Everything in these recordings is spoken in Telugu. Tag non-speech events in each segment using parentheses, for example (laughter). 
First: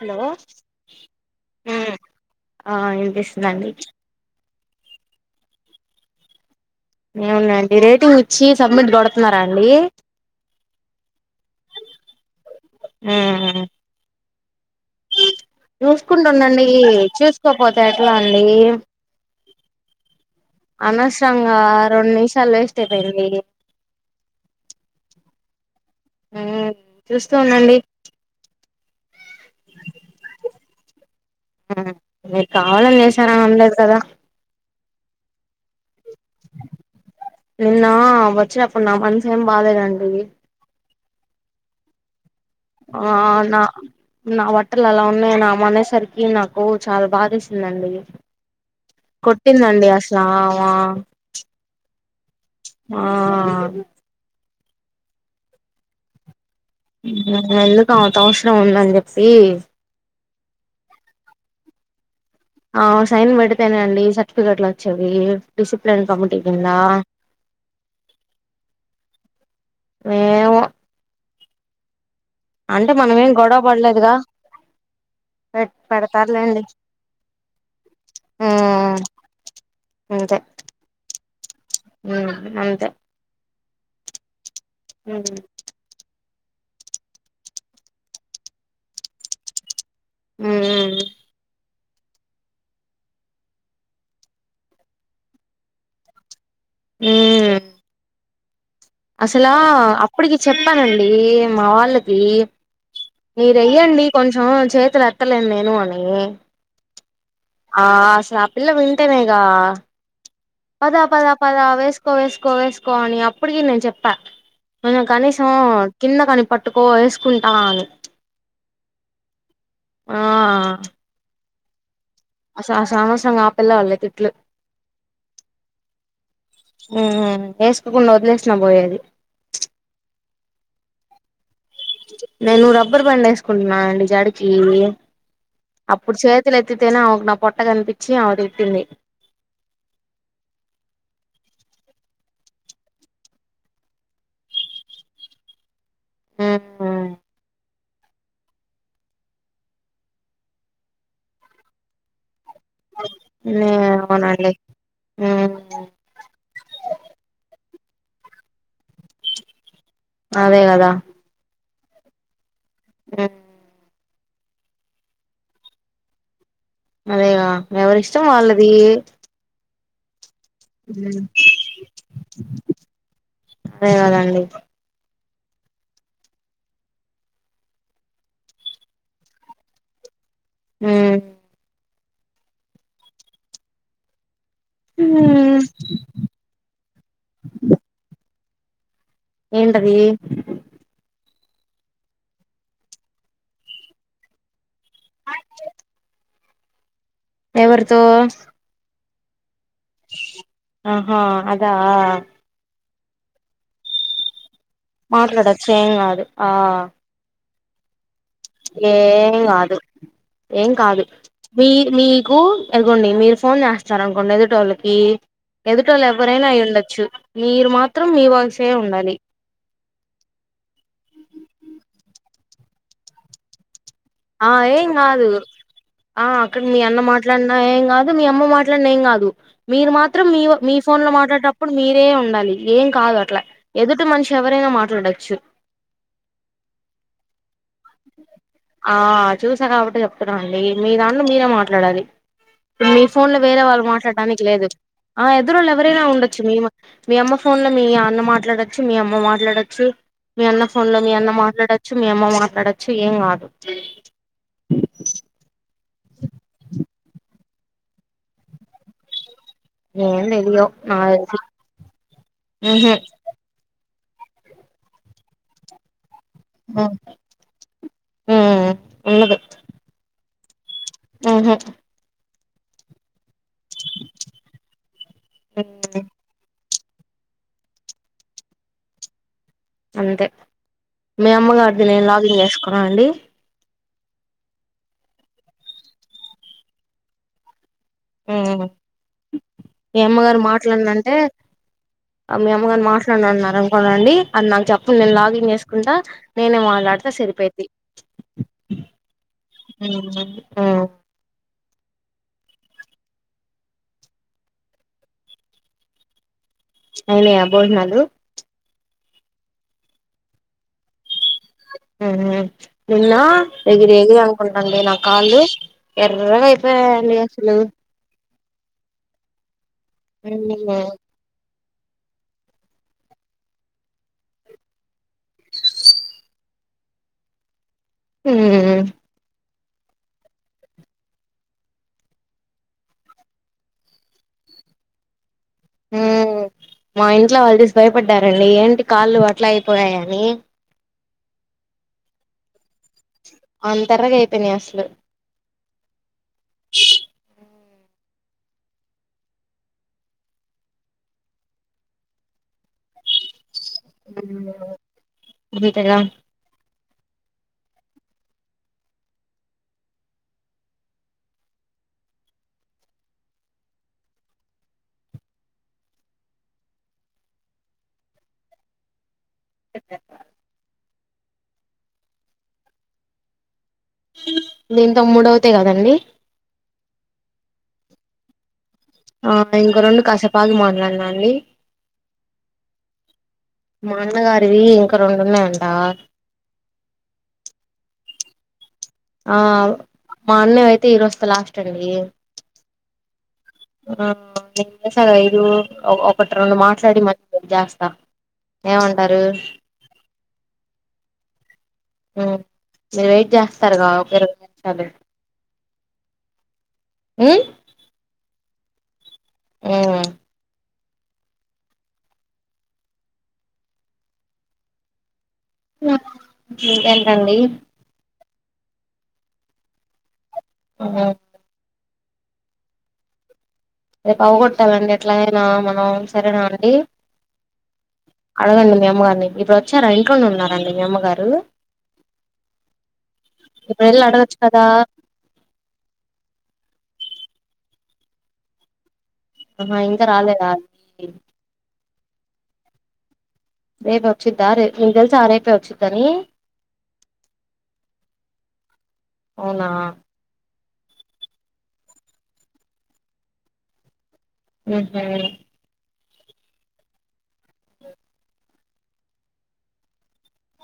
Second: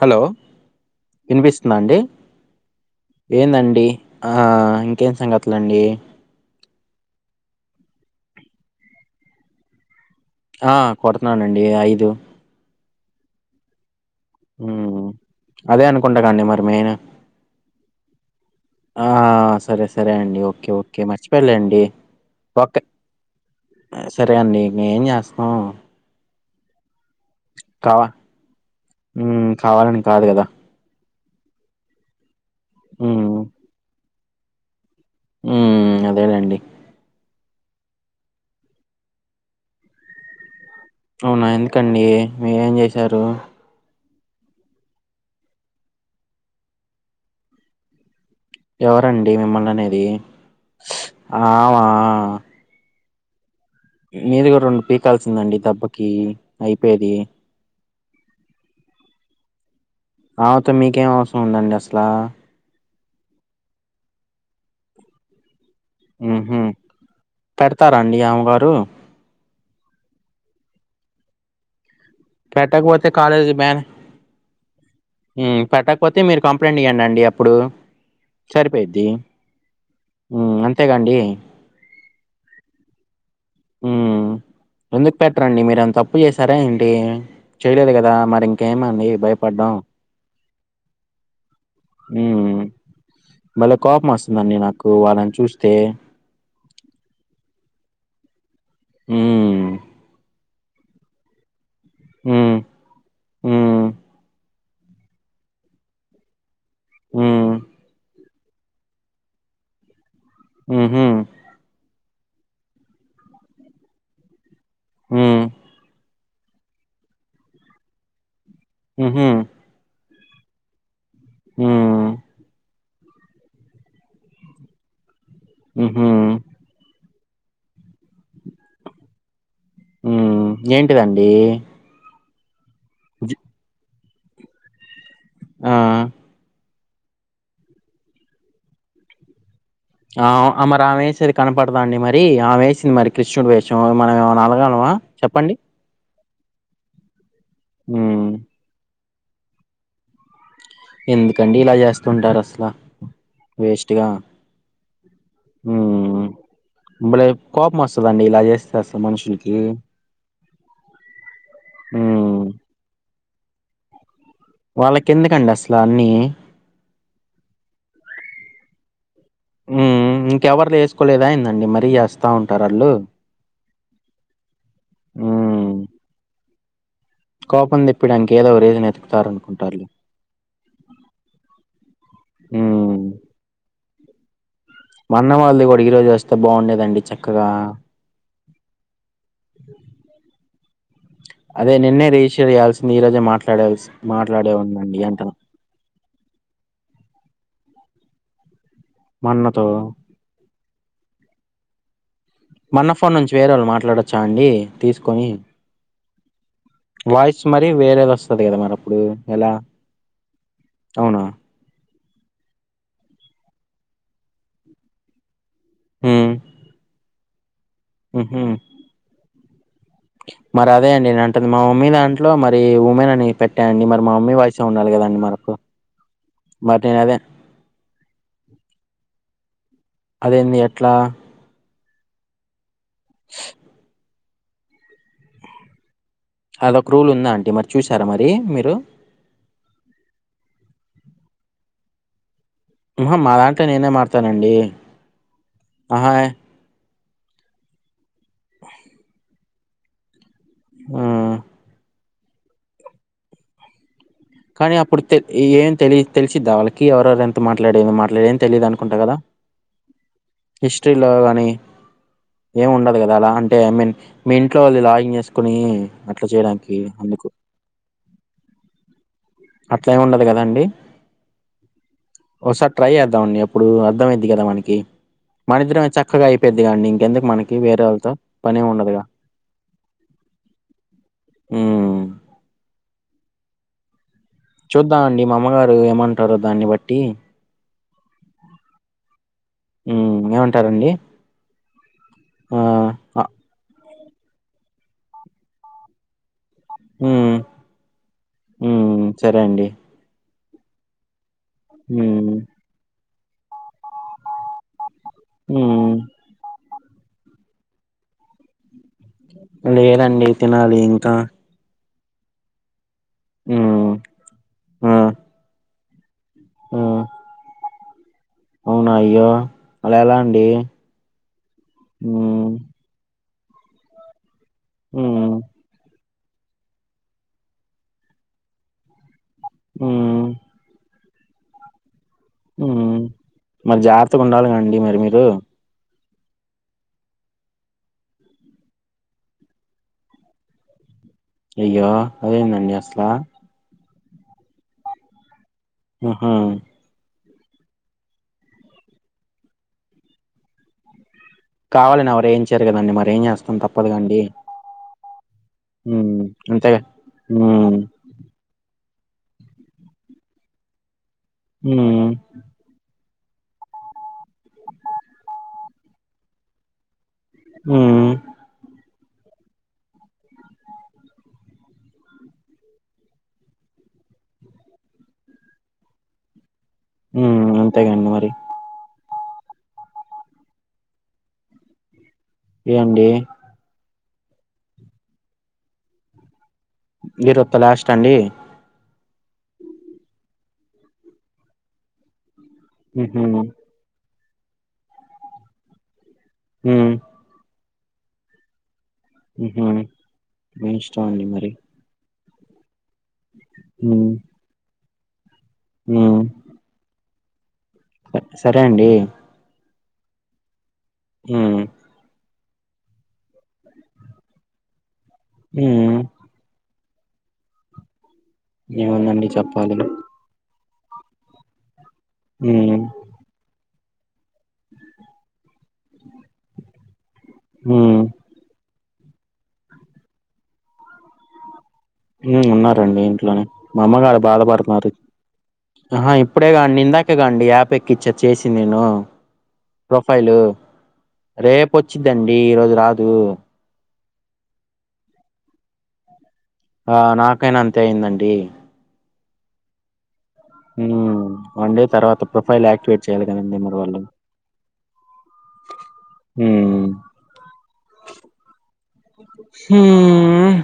హలో వినిపిస్తుంద అండి ఆ వినిపిస్తుందండి ఏందండి ఆ ఇంకేం సంగతులండి ఏమున్నాండి రేటింగ్ ఇచ్చి సబ్మిట్ కొడుతున్నారా అండి ఆ కొడుతున్నానండి ఐదు హు హు మ్మ్ అదే అనుకుంటాకండి మరి చూసుకుంటుండండి మెయిన్ చూసుకోపోతే ఎట్లా అండి ఆ సరే సరే అండి ఓ కే ఓకే అనవసరంగా మర్చిపోయాలెండి రెండు నిమిషాలు ఓకే వేస్ట్ అయిపోయింది సరే అండి నే ఏం చేస్ హ హు కావ హు కావాలని కాదు కదా హు మీ కావాలని చెసారని అని అనలేదు కదా మ్ మ్ అదేలెండి నిన్న వచ్చినప్పుడు నా మనసు ఏం బాలేదండి అవునా ఎందుకండి మీరేం ఆ చేశారు నా నా బట్టలు అలా ఉన్నాయి నా మా అనేసరికి నాకు చాలా బాధ ఎసిందండి ఎవరండి మిమ్మల్ని అనేది ఆమ ఆమా ఆ మీరు గూడా రెండు పీకాల్సిందండి దెబ్బకి అయిపోయేది ఎందుక్ ఆమెతో అవసరం ఉందని చెప్పి ఆమెతో మీకేం అవసరం ఉందండి అసలా ఆమే సైన్ పెడితేనే అండి సర్టిఫికేట్లు వచ్చేవి డిసిప్లిన్ కమిటీ మ్ హు కింద పెడతారా అండి ఆమే గారు ఏమో అంటే పెట్టకపోతే మనమేం కాలేజీ గొడవ బ్యా పడలేదుగా హు పె పెట్టకపోతే మీరు పెడతారులేండి కంప్లైంట్ ఇయ్యండండి అప్పుడు ఉమ్ సరిపోయిద్ది అంతేగాండి ఉ అంతే ఉ ఎందుకు ఉమ్ పెట్టరండి మీరంత ప్పు చేసారా ఏంటి చెయలేదు కదా మరి ఇంకేమండి భయపడ్డం మ్ మ్ ఉ మళ్ళా కోపం వస్తుందండి నాకు వాళ్ళని చూస్తే మ్ అసలా ఉమ్ అప్పటికి చెప్పానండి మా వాళ్ళకి ఉమ్ ఉమ్ మీరేయ్యండి కొంచెం చేతుల ఎత్తలేన్ నేను అనీ హ్మ్ ఆ అసలు ఆ పిల్ల వింటేనేగా పదా ఉహు పదా పద వేస్ వెస్కొ వెస్కొ వెస్కొ అని అప్పటికి నేను చెప్పా కొంచెం ఉమ్ కనీసం కింద కని పట్టుకో వేసుకుంటా అని హ ఆ హ సామాసం కాపెల్లా వెళ్ళ కిట్లు ఉహ్మ ఉహ్మ వేసుకోకుండ వదిలేసిన పోయేది హ్మ్ ఏంటిదండి నేను రబ్ ఇబ్బరు పం జు వేసుకుంటున్నా అండి జడికి ఆ అప్పుడు చేతులు ఎత్తితేనే ఆకు నా పొట్ట కనిపించి ఆవిటిప్పింది ఆ మరి ఆమె వేసేది కనపడదా అండి మరి ఆమె వేసింది మరి కృష్ణుడు వేషాం మనం ఏమైనా అలగాలవా చెప్పండి ఆ హ ఎందుకండి ఇలా చేస్తుంటారు అసలు నే స్ట్గాలే అవునండి కోపమాసం వస్తుందండి ఇలా చేస్తేసలు మనుషులకి అదే కదా హ ఆ వాళ్ళక ఎందుకండి అసలు అన్నీ అదేగా ఎవరిష్టం వాళ్ళది ఉ కవర్లు వేసుకోలేదా ఏందండి మరీ వేస్తా ఉంటారు వాళ్ళు అదే కదండి ఆ కోపం తిప్పిడాంకేదో రేజని వెతుకుతారనుకుంటారు ఆ హ్మ్ మన్న వాళ్ళది కూడ ఈ రోజే వస్తే బాగుండేదండి చక్కగా ఏంటది అదే నిన్నే రిజిస్టర్ చేయాల్సింది ఈ రోజే మాట్లాడాల్సి మాట్లాడే ఉన్న అండి అంటన ఎవరితో మన్నన్నతో ఆహా అదా మన ఫోన్ నుంచి వేరే వాళ్ళు మాట్లాడొచ్చా అండి తీసుకొని మాట్లాడచ్చం కాదు ఆ వాయిస్ మరి వేరే వ ఏం కాదు ఏం కాదు అవునా మీ మీకు ఎదగోండి మీరు ఫోన్ చేస్తార అనుకోండి ఎదుటోళ్ళకి ఎదుటోలు ఎవరైనా అయి ఉండొచ్చు మీరు మాత్రం హు మీ హుమ్ వాయిసే ఉండాలి మరి అదే అండి న అంటుంది మా మమ్మీ దాంట్లో మరి మ ఉమెన్ అని పెట్టాయంండి మరి మా మమ్మీ ఆ వాయిసే ఏం ఉండాలి కదండి కాదు మరి అప్పుడు ఆ అక్కడ మీ మరి నేను అన్న అదే మాట్లాడిన ఏం కాదు మీ అమ్మ మాట్లాడిన ఏం కాదు మీరు మాత్రం మీ అదేంది మీ ఎట్లా ఫోన్ లో మాట్లాడ ఇప్పుడు మీరే ఉండాలి ఏం కాదు అట్లా ఎదుటి మనిషి ఎవరైనా మాట్లా అడచ్చు అదొ క్రూల్ ఉందా అంట మ ఆ చూసా కాబట్టి చెప్తున్నా అండి మీ దాంట్లో మీరే మాట్లాడాలి మీ ఆహా ఫోన్ మా లో వేరే దాంట్లో వాళ్ళు నేనే మాట్లాడటానికి మారుతానండి లేదు ఆ ఎద్దరుళు ఎవరైనా ఆహా ఉండొచ్చు మము మీ అమ్మ ఫోన్ లో మీ అన్న మాట్లాడొచ్చు మీ అమ్మ మాట్లాడొచ్చు మీ అన్న ఫోన్ లో మీ అన్న ఆ మాట్లాడచ్చు మి అమ్మ అడచు ఏం కాదు కానీ అప్పుడు ఏం తెలి తెలిసిద్దా వాళ్ళకి ఎవరెవరుెంత మాట్లాడే మాట్లాడేం తెలియదు అనుకుంటా కదా ఏం తెలియవు హిస్టరీలో నాకు గానీ ఏం తెలిసి ఉండదు కదా అలా అంటే ఐ మీన్ మీ ఇంట్లో వాళ్ళు లాగింగ్ చేసుకుొని అట్లా చేయడానికి ఉహు అందుకు ఉమ్ అట్లా ఉండ అ కద అండి ఆహా సార్ ట్రాై చెధమ్ అండి ఇప్పుడు అర్థంమయిద్ది కదా మనకి మన ఇద్దరం చక్కగా అయిపో ఇది అండి ఇంకెందుకు మనకి వేరే వాళ్ళతో పని ఉండదుగా అంతే మీ అమ్మగారిది హ్మ్ నేను లాగిన్ చేసుకున్నా అండి చూద్దాం అండి మా అమ్మగారు ఏమంటారో దాన్ని బట్టి ఉ మీ హ్మ్ అమ్మగారు మాట్లాడను ఏమంటారండి అంటే మీ ఆ అమ్మగారు ఆ! మాట్లాడనన్నారు అనుకో అలా ది అది నాకు చెప్పండి నేను లాగిన్ చేసుకుంటా నేను మాట్లాడత హ్మ్ సరిపోయిది హ్మ్ సరే అండి ఉ ఉ ఉ ఉ అయినాయా భోజనాలు లేదండి తినాలి ఇంకా ఉహు నిన్న ఉమ్ ఎగిరేగిర అనుకుంటుండి ఆ నా కాళ్ళు ఏమో అయిపోయాయి అండి అసలు అవున అయ్యో అలా ఎలా అండి ఉ ఉ ఊ ఉ ఉ మరి జాగ్రత్తగా ఉండాలి కదండీ మరి మీరు ఉ మా ఇంట్లో వాళ్ళు చేసి భయపడ్డారండి ఏంటి కాళ్ళు అట్లా అయిపోయాయని అయ్యో అదేందండి అస్లా అంతరగా అయిపోయినాయి అసలు ఆహా కావాలని ఎవరు ఏం చేరు కద మర ఏం చేస్తాం తప్ ఉ ఉ అంతేగా ఉ ఉ ఉ ఎట్టట్ట దీంతో మూడవుతాయి కదండి ఉ అంతేగండి మరి ఆ ఇంక రెండు కాసేపు ఆగి మాట్లాడన అండి ఏంది మాన్నగారివి ఇంకా రెండున్నాయి అంట ఈరోజుతో లాస్ట్ అండి ఆ మా అన్న అయితే ఈరోజుతో లాస్ట్ అండి ఉహు ఆ (unintelligible) ఒ రెండు మాట్లాడి మళ్లీ జేస్ ఆ ఉహు మీ ఇష్టమండి మరి ఉం సేవే చేస్తారు గా ఒకే ఇరవై నిమిషాలు ఉం ఉమ్మ్ సరే అండి ఉం ఉమ్ ఉమ్ (unintelligible) రండి ఏముందండి చెప్పాలి (unintelligible) ఉం అవ్వగొట్టాలండి ఎట్లా అయినా మనం సరేనా అండి ఉమ్ అడగం మీ అమ్మగారుని ఇప్పుడు వచ్చారా ఇంట్లోనే ఉన్నారండి మీ అమ్మగారు హ్మ్మ్ ఉన్నారండి ఇంట్లోనే మా ఇప్పుడు వెళ్ళి అమ్మగారు అడగచ్చు కదా బాధపడుతున్నారు ఆహా ఇప్పుడే కా అండీ ఇందాక ఇప్పుడే కండి యాపెక్కిచ్చా చేసి నేను ఆహా ఇంకా ప్రొఫైల్ రాలేదా రేపు వచ్చిద్దండి ఈరోజు రాదు. రేపు ఒచ్చింద నీకు తెల్సా రేపే ఒచ్చింది అని ఆ నాకైనా అంతే అయిందండి. అవునా వన్ డే తర్వాత ప్రొఫైల్ యాక్టివేట్ చేయాలి కదండి మరి వాళ్ళు ఉహూ మ్మ్ మ్మ్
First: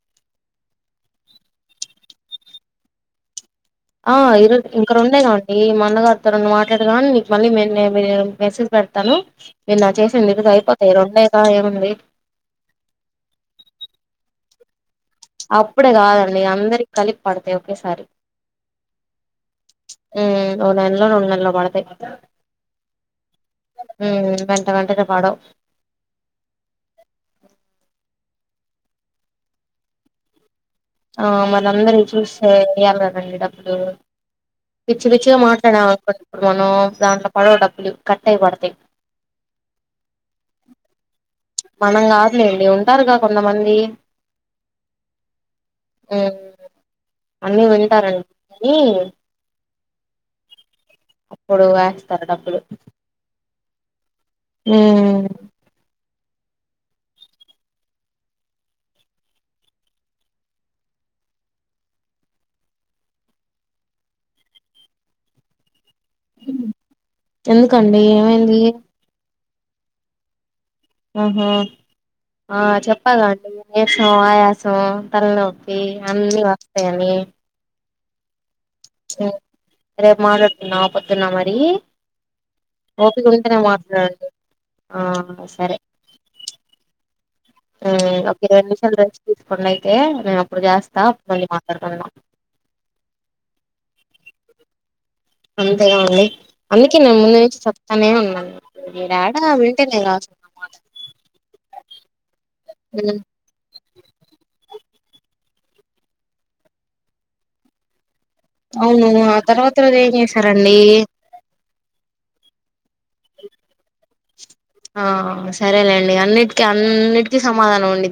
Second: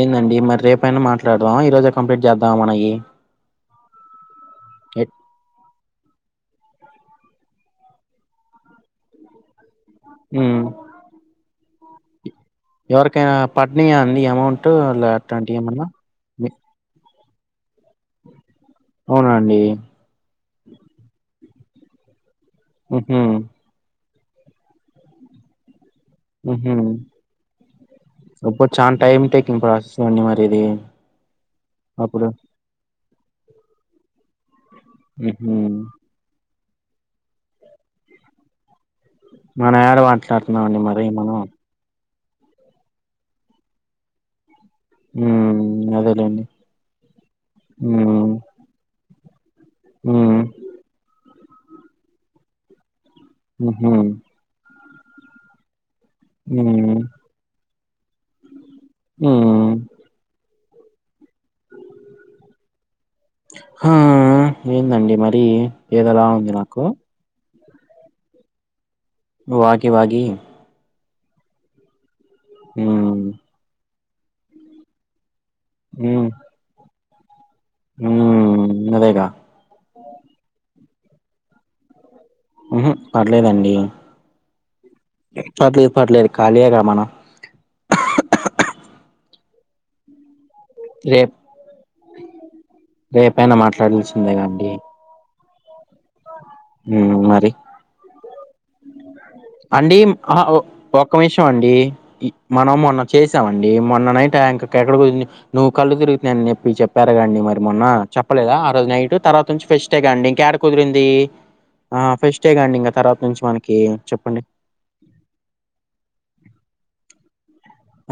ఏందండి మరి రేపనా మాట్లాడదాం ఈరోజే కంప్లీట్ చేద్దాంమా మనయి ఆ ఇ రో ఇంకా రొండో కాండి అన్నగారితో రొండు మాట్లాడగానే నీకు మళ్ళీ మీ మే మే మెసేజ్ పెడతాను. వి నా చేసింది ఇది ఉమ్ అయిపోతయి రొండేగా ఏముంది ఎవరికైనా పడ్నాయా అండి అమౌంట్ లా అప్పుడే కాదండి అందరికి కలిప్ పడతయి ఓకేసారి అవునా అండి ఉమ్ ఓ నెలలో రోన్నెల్లో పడతాయి ఉహుం హ్మ్మ్ వెంట వెంటనే పడవు ఉహుం ఉప్పుడ్ చానా టైం టేకింగ్ ప్రాసెస్ అండి మరి ఇది ఆ మన అందరి అప్పుడు చూసే అన్ని డబ్బులు పిచ్చి పిచ్చిగా ఉహు మాట్లాడ ఆమె తో మనం దాంట్లో పడవు డబ్బులు కట్ అయి పడతాయి మనం ఏడ మాట్లాడుతున్నామండి మరి మనం మనం కాదులేండి ఉంటారుగా కొంతమంది ఉమ్ అదేలేండి ఉమ్ అన్ని వింటారండి ఉమ్ కానీ ఉమ్ అప్పుడు వేస్తారు డబ్బులు హు హు ఉమ్ ఉమ్ మ్మ్ (inaudible) హా ఏందండి మరి ఏదోలా ఉంది నాకు ఎందుకండి ఏమైంది వాగి వాగి ఆహా ఆ ఉమ్ చెప్పాలండి నే ఆయాసం తల్ నో పి అన్ని వస్తాయని ఊమ్ రేరేపు మాట్లాడుకుందామ పౌ దున్నా మరి ఉ హు ఓపిక ఉంటేనే పర్లేదండి మాట్లాడండి ఆ పర్లేదు పర్లేదు ఖాళీయే గ మనం ఉమ్ ఒక ఇరవై నిమిషాలు రెస్ట తీసుకోండి అయితే అప్పుడు చేస్తా అప్పుడు రేపు మళ్ళీ మాట్లాడుకుందాం రేపయినా మాట్లాడాల్సిందే కానీ ఇ అంతేగా అండి అందుకే నే ముందు మరి నుంచి చెప్తానే ఉన్నాను మిర అండి అహ్ ఒక్క విషయం అండి మనం మొన్న చేసామండి మొన్న నైట్ ఎంకా కి ఎక్కడ కుదిరింది నువ్వు కళ్ళు తిరుగుతున్నాయి అని చెప్పి చెప్పారుగాండి మరి మొన్న చెప్పలేదా ఆ రోజు అవును నైట్ ఆ తర్వాత నుంచి ఫెస్ట్ రోజు టేగా ఏం అండి ఇంకాడ చేశారండి కుదిరింది ఆ ఫెస్ట్ టేగాండి ఇంకా తర్వాత నుంచి మనకి చెప్ అండీ ఆ సరేలేండి అన్నిటికీ అన్నిటి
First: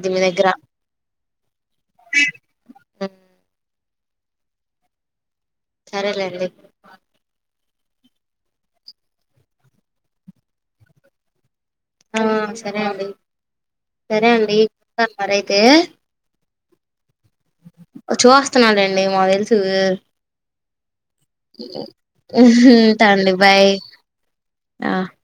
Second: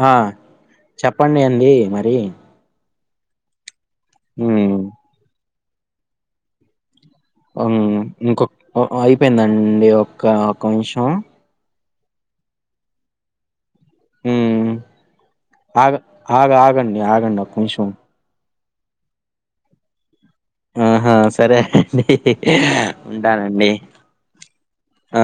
ఆ చెప్పండి అండి మరి అ ఉ సరేలేండి ఉమ్ ఇంకొక అయిపోయిందండి ఒక్క నిమిషం ఆ సరే అండి సరే అండి ఉమ్ ఉంటాను మరి అయితే ఆగ ఆగ ఆగండి ఆగండి ఒక్క నిమిషం చూన లెండి మాకు తెలుసు ఆ ఆ సరే అండి ఉంటా అండి బాయ్ ఉంటానండి ఆ